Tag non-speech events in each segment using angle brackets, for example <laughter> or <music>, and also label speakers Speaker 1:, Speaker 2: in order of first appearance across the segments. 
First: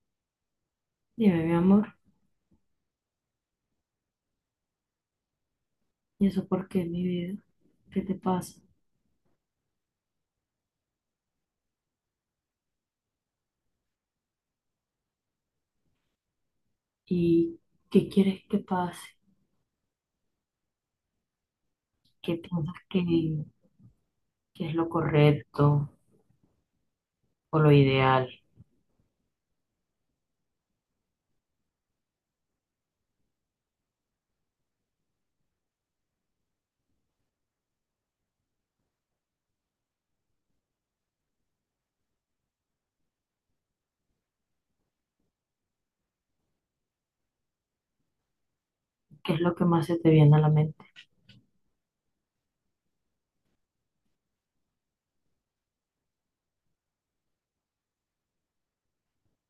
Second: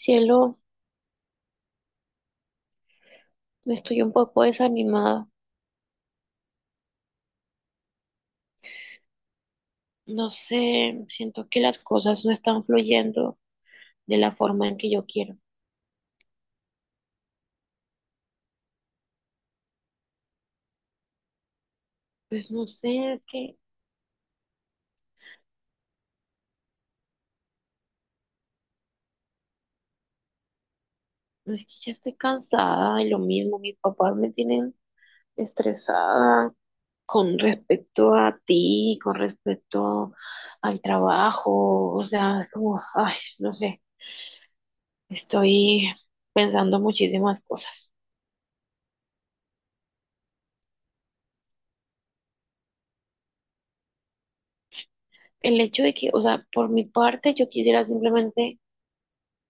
Speaker 1: Cielo,
Speaker 2: Dime, mi amor,
Speaker 1: estoy un poco desanimada.
Speaker 2: ¿y eso por qué, mi vida? ¿Qué te pasa?
Speaker 1: No sé, siento que las cosas no están fluyendo de la forma en que yo quiero.
Speaker 2: ¿Y qué quieres que pase? ¿Qué
Speaker 1: Pues no
Speaker 2: piensas
Speaker 1: sé, es que,
Speaker 2: que es lo correcto o lo ideal?
Speaker 1: no es que ya estoy cansada y lo mismo. Mis papás me tienen estresada con respecto a ti, con respecto al trabajo. O sea, es como, ay, no sé, estoy pensando muchísimas cosas.
Speaker 2: ¿Qué es lo que más se te viene a la mente?
Speaker 1: El hecho de que, o sea, por mi parte, yo quisiera simplemente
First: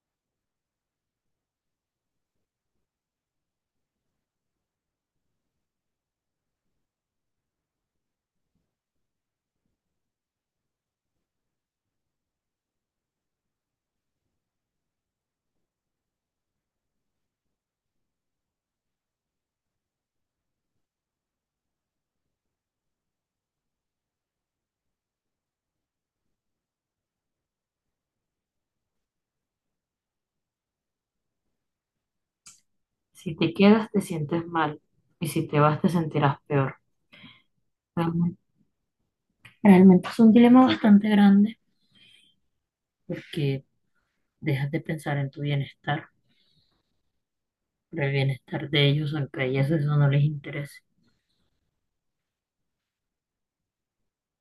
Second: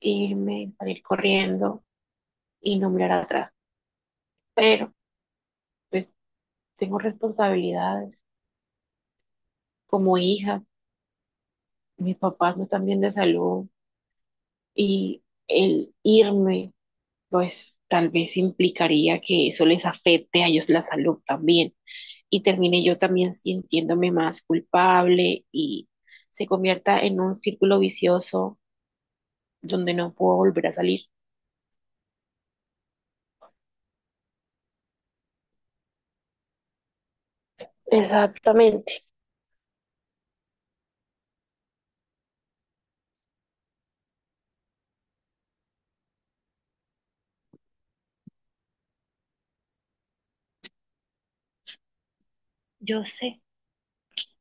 Speaker 1: irme, salir corriendo y no mirar atrás. Pero pues tengo responsabilidades como hija, mis papás no están bien de salud y el irme pues tal vez implicaría que eso les afecte a ellos la salud también y termine yo también sintiéndome más culpable y se convierta en un círculo vicioso donde no puedo volver a salir.
Speaker 2: Si te quedas, te sientes mal. Y si te vas, te sentirás peor. Realmente,
Speaker 1: Exactamente,
Speaker 2: realmente es un dilema bastante grande porque dejas de pensar en tu bienestar, pero el bienestar de ellos, aunque a ellas eso no les interese.
Speaker 1: yo sé,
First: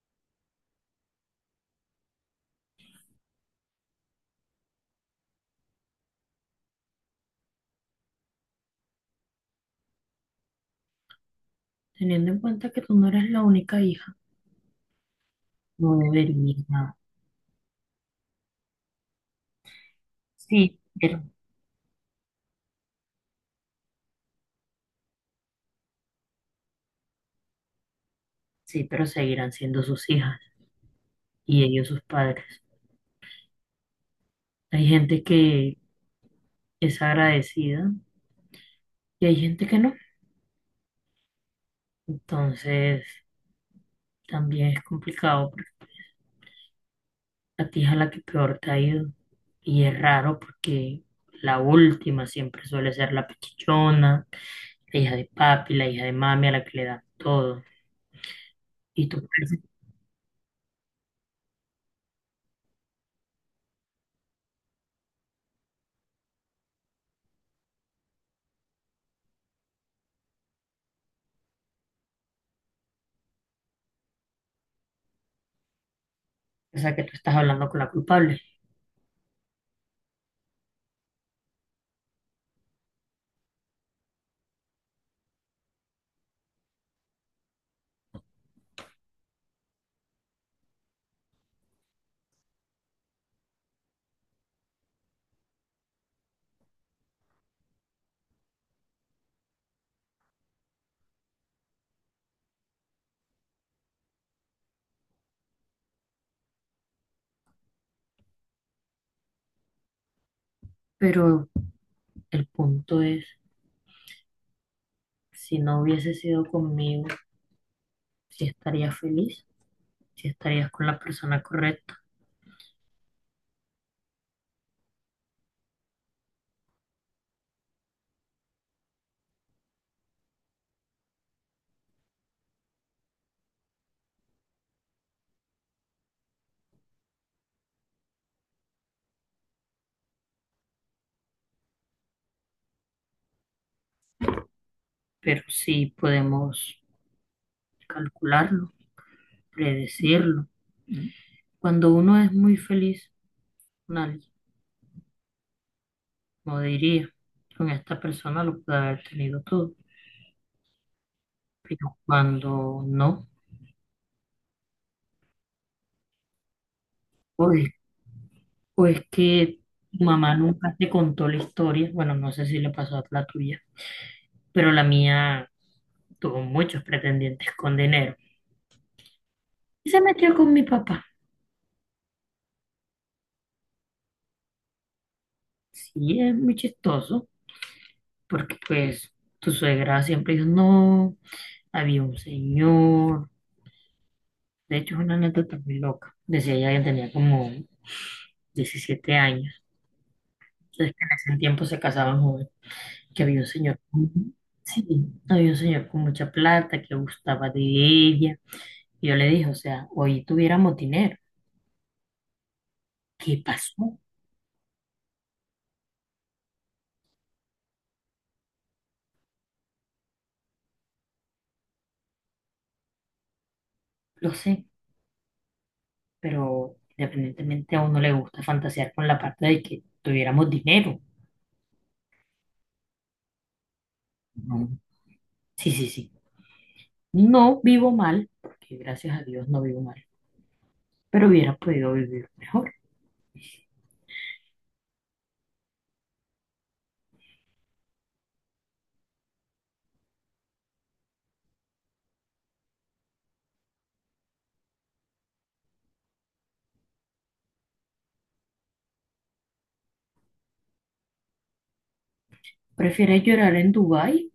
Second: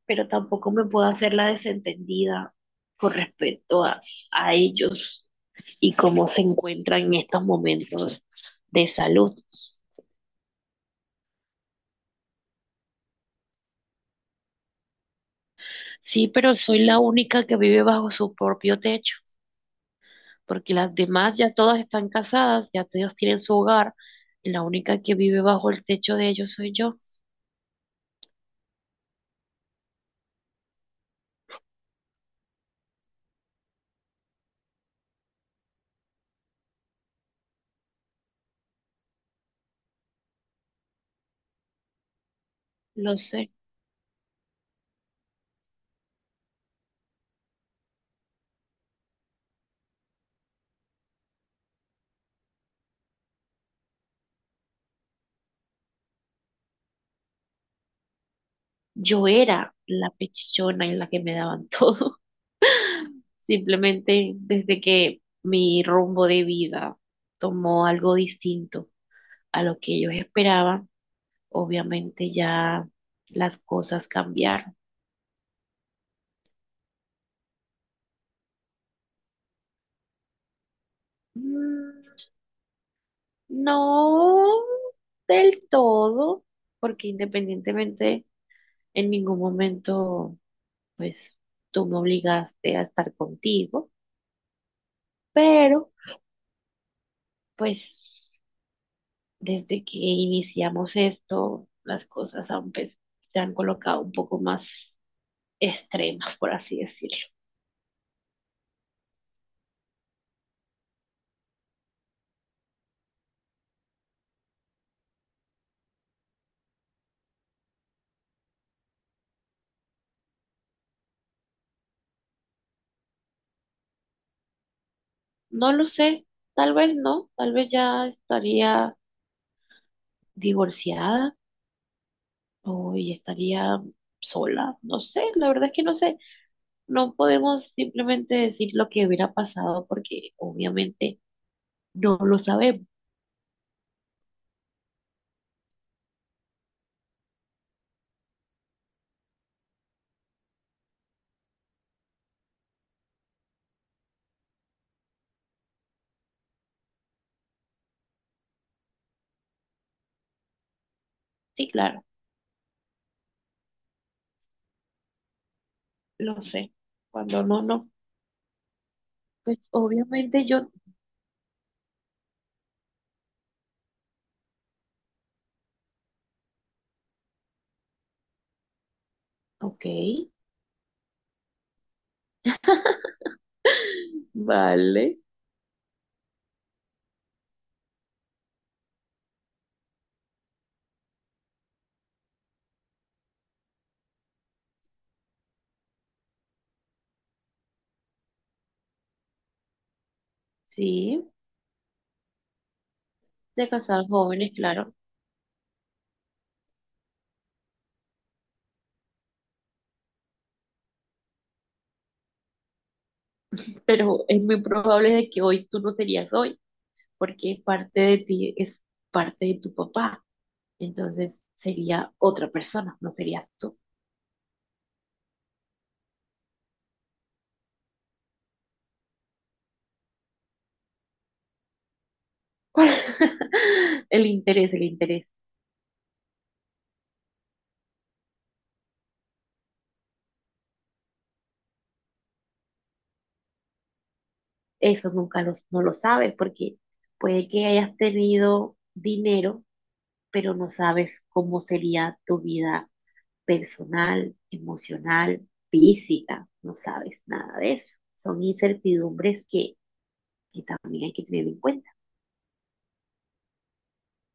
Speaker 1: pero tampoco me puedo hacer la desentendida con respecto a ellos y cómo se encuentran en estos momentos de salud.
Speaker 2: Teniendo en cuenta que tú no eres la única hija, no
Speaker 1: Sí, pero soy
Speaker 2: debería.
Speaker 1: la única que vive bajo su propio techo, porque
Speaker 2: Sí,
Speaker 1: las
Speaker 2: pero
Speaker 1: demás ya todas están casadas, ya todas tienen su hogar, y la única que vive bajo el techo de ellos soy yo,
Speaker 2: sí, pero seguirán siendo sus hijas y ellos sus padres. Hay gente que es agradecida y hay gente que no. Entonces,
Speaker 1: lo sé.
Speaker 2: también es complicado porque la tía es a la que peor te ha ido. Y es raro porque la última siempre suele ser la pichichona, la hija de papi, la hija de mami a la que le dan todo. Y tú
Speaker 1: Yo era la pechichona en la que me daban todo, <laughs> simplemente desde que mi rumbo de vida tomó algo distinto a lo que ellos esperaban, obviamente ya las cosas cambiaron.
Speaker 2: piensas que tú estás hablando con la culpable.
Speaker 1: Mm, No del todo, porque independientemente en ningún momento, pues tú me obligaste a estar contigo, pero pues desde que iniciamos esto, las cosas han, pues, se han colocado un poco más extremas, por así decirlo.
Speaker 2: Pero el punto es, si no hubiese sido conmigo, si estaría feliz, si estarías con la persona correcta,
Speaker 1: No lo sé, tal vez no, tal vez ya estaría divorciada o y estaría sola, no sé, la verdad es que no sé, no podemos simplemente decir lo que hubiera pasado porque obviamente no lo sabemos.
Speaker 2: pero sí podemos calcularlo, predecirlo. Cuando uno es muy feliz con alguien, como diría, con esta persona lo puede haber tenido todo,
Speaker 1: Sí,
Speaker 2: pero
Speaker 1: claro,
Speaker 2: cuando no,
Speaker 1: lo sé. Cuando
Speaker 2: o
Speaker 1: no,
Speaker 2: es,
Speaker 1: no,
Speaker 2: o es que
Speaker 1: pues
Speaker 2: tu mamá
Speaker 1: obviamente yo,
Speaker 2: nunca te contó la historia, bueno, no sé si le pasó a la tuya, pero la mía tuvo muchos pretendientes con dinero
Speaker 1: ok,
Speaker 2: y se metió con mi papá.
Speaker 1: vale,
Speaker 2: Sí, es muy chistoso, porque pues tu suegra siempre dijo, no. Había un señor, de hecho es una anécdota muy loca, decía ella que tenía como 17 años, entonces que
Speaker 1: sí,
Speaker 2: en ese tiempo se casaban jóvenes, que había un
Speaker 1: se
Speaker 2: señor,
Speaker 1: casaron
Speaker 2: con-
Speaker 1: jóvenes,
Speaker 2: sí,
Speaker 1: claro,
Speaker 2: había un señor con mucha plata que gustaba de ella, y yo le dije, o sea, hoy tuviéramos dinero, ¿qué pasó?
Speaker 1: pero es muy probable de que hoy tú no serías hoy porque parte de ti es parte de tu papá, entonces sería otra persona, no serías tú.
Speaker 2: Lo sé, pero independientemente a uno le gusta fantasear con la parte de que tuviéramos dinero,
Speaker 1: <laughs> El
Speaker 2: ¿no?
Speaker 1: interés, el interés.
Speaker 2: Sí, sí, sí. No vivo mal, porque gracias a Dios no vivo mal, pero hubiera podido vivir mejor.
Speaker 1: Eso nunca los, no lo sabes porque puede que hayas tenido dinero, pero no sabes cómo sería tu vida personal, emocional, física. No sabes nada de eso. Son incertidumbres que también hay que tener en cuenta.
Speaker 2: ¿Prefieres llorar en Dubái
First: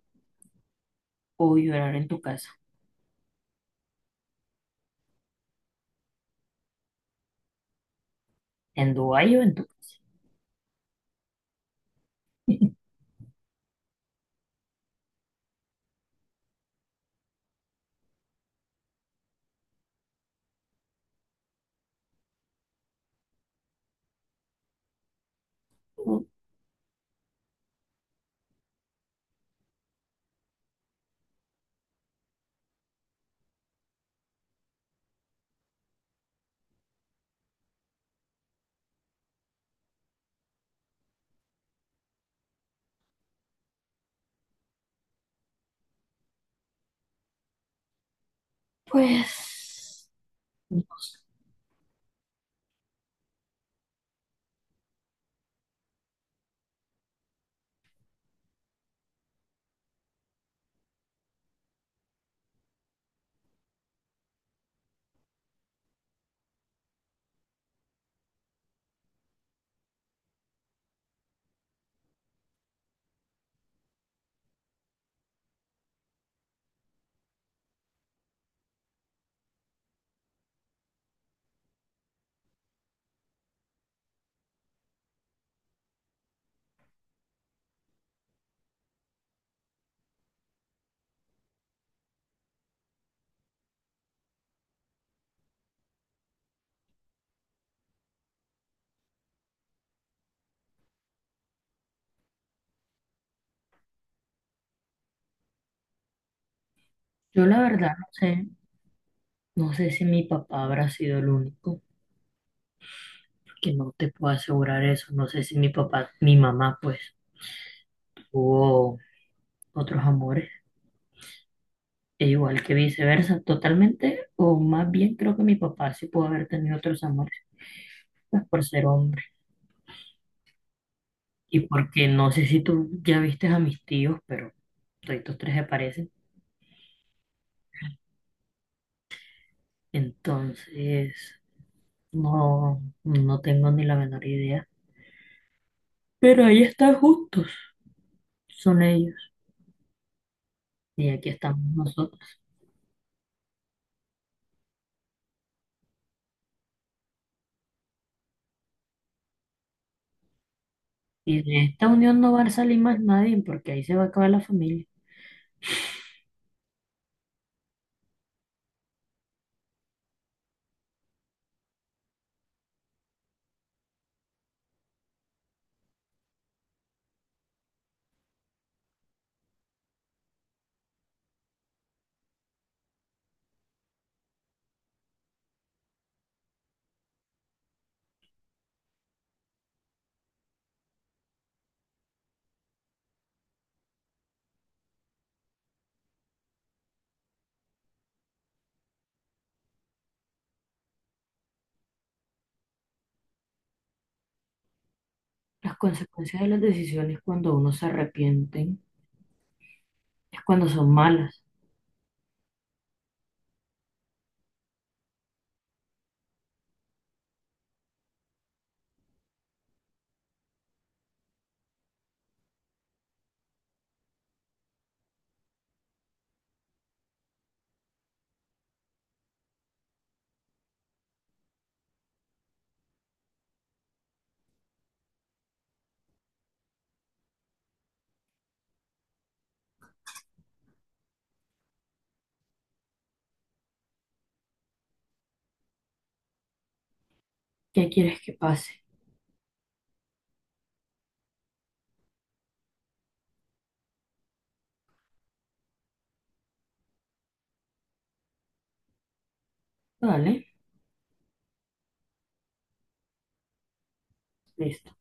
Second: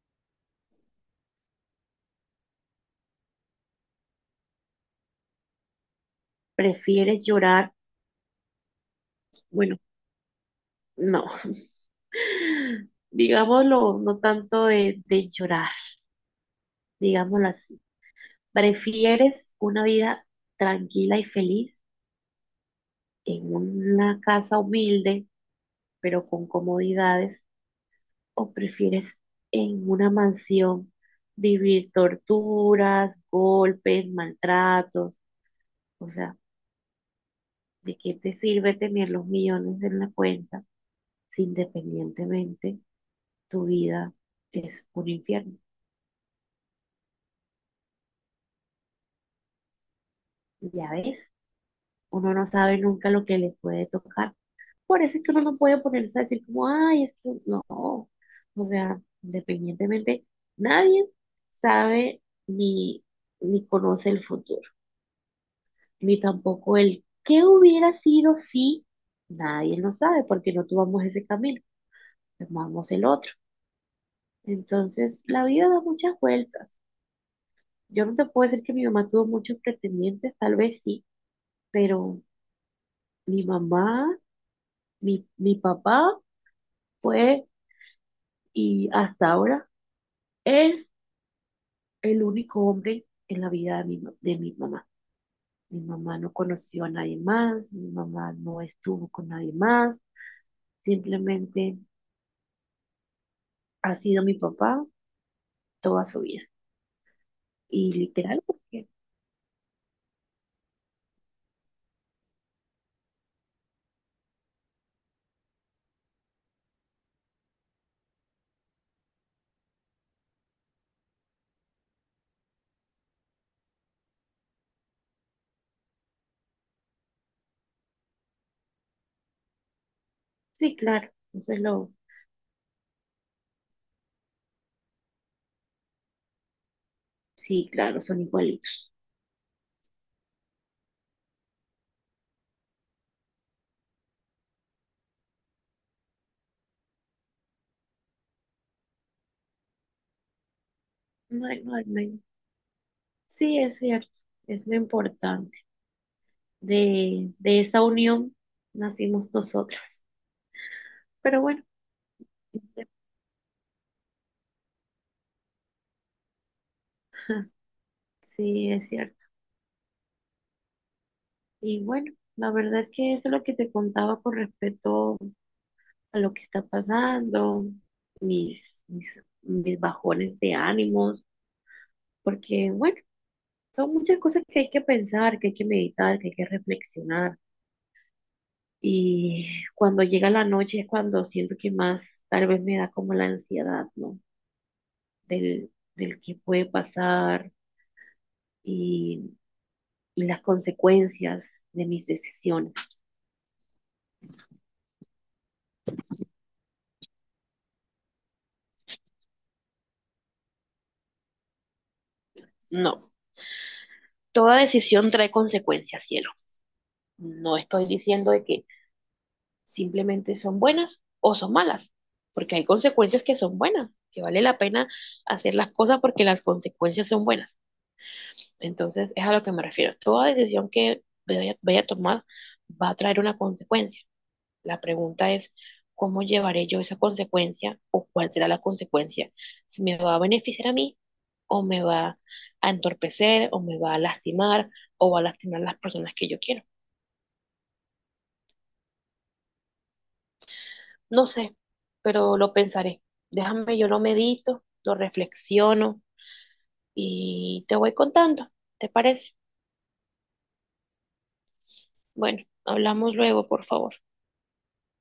Speaker 2: o llorar en tu casa?
Speaker 1: ¿Prefieres llorar?
Speaker 2: ¿En Dubái o en tu
Speaker 1: Bueno,
Speaker 2: casa?
Speaker 1: no. <laughs>
Speaker 2: <laughs>
Speaker 1: Digámoslo, no tanto de llorar, digámoslo así. ¿Prefieres una vida tranquila y feliz en una casa humilde, pero con comodidades? ¿O prefieres en una mansión vivir torturas, golpes, maltratos? O sea, ¿de qué te sirve tener los millones en la cuenta si independientemente tu vida es un infierno?
Speaker 2: Pues, no
Speaker 1: Ya
Speaker 2: sé.
Speaker 1: ves, uno no sabe nunca lo que le puede tocar. Por eso es que uno no puede ponerse a decir como, ay, es que no. O sea, independientemente, nadie sabe ni, ni conoce el futuro, ni tampoco el qué hubiera sido si nadie lo sabe, porque no tomamos ese camino, tomamos el otro. Entonces, la vida da muchas vueltas. Yo no te puedo decir que mi mamá tuvo muchos pretendientes, tal vez sí, pero mi mamá, mi papá fue, y hasta ahora es el único hombre en la vida de de mi mamá. Mi mamá no conoció a nadie más, mi mamá no estuvo con nadie más, simplemente ha sido mi papá toda su vida.
Speaker 2: Yo la verdad
Speaker 1: Y
Speaker 2: no
Speaker 1: literal,
Speaker 2: sé,
Speaker 1: porque
Speaker 2: no sé si mi papá habrá sido el único, porque no te puedo asegurar eso, no sé si mi papá, mi mamá pues tuvo otros amores, e igual que viceversa, totalmente, o más bien creo que mi papá sí pudo haber tenido otros amores, pues por ser hombre,
Speaker 1: sí, claro, entonces
Speaker 2: y
Speaker 1: lo,
Speaker 2: porque no sé si tú ya viste a mis tíos, pero todos tres se parecen,
Speaker 1: sí, claro, son igualitos.
Speaker 2: entonces no, no tengo ni la menor idea. Pero ahí están justos, son ellos. Y aquí
Speaker 1: No
Speaker 2: estamos
Speaker 1: hay- no hay-
Speaker 2: nosotros.
Speaker 1: no Sí, es cierto, es lo importante. De esa unión nacimos nosotras.
Speaker 2: Y
Speaker 1: Pero bueno,
Speaker 2: de esta unión no va a salir más nadie porque ahí se va a acabar la familia.
Speaker 1: sí, es cierto. Y bueno, la verdad es que eso es lo que te contaba con respecto a lo que está pasando, mis bajones de ánimos, porque bueno, son muchas cosas que hay que pensar, que hay que meditar, que hay que reflexionar. Y cuando llega la noche es cuando siento que más tal vez me da como la ansiedad, ¿no? Del, Del que puede pasar y, y las consecuencias de mis decisiones.
Speaker 2: Las consecuencias de las decisiones cuando uno se arrepienten es cuando son malas.
Speaker 1: No, toda decisión trae consecuencias, cielo. No estoy diciendo de que simplemente son buenas o son malas, porque hay consecuencias que son buenas, que vale la pena hacer las cosas porque las consecuencias son buenas. Entonces, es a lo que me refiero. Toda decisión que vaya a tomar va a traer una consecuencia. La pregunta es, ¿cómo llevaré yo esa consecuencia o cuál será la consecuencia? Si me va a beneficiar a mí o me va a entorpecer o me va a lastimar o va a lastimar a las personas que yo quiero.
Speaker 2: ¿Qué quieres que pase?
Speaker 1: No sé, pero lo pensaré. Déjame, yo lo medito, lo reflexiono y te voy contando. ¿Te parece?
Speaker 2: Vale,
Speaker 1: Bueno, hablamos luego, por favor.
Speaker 2: listo.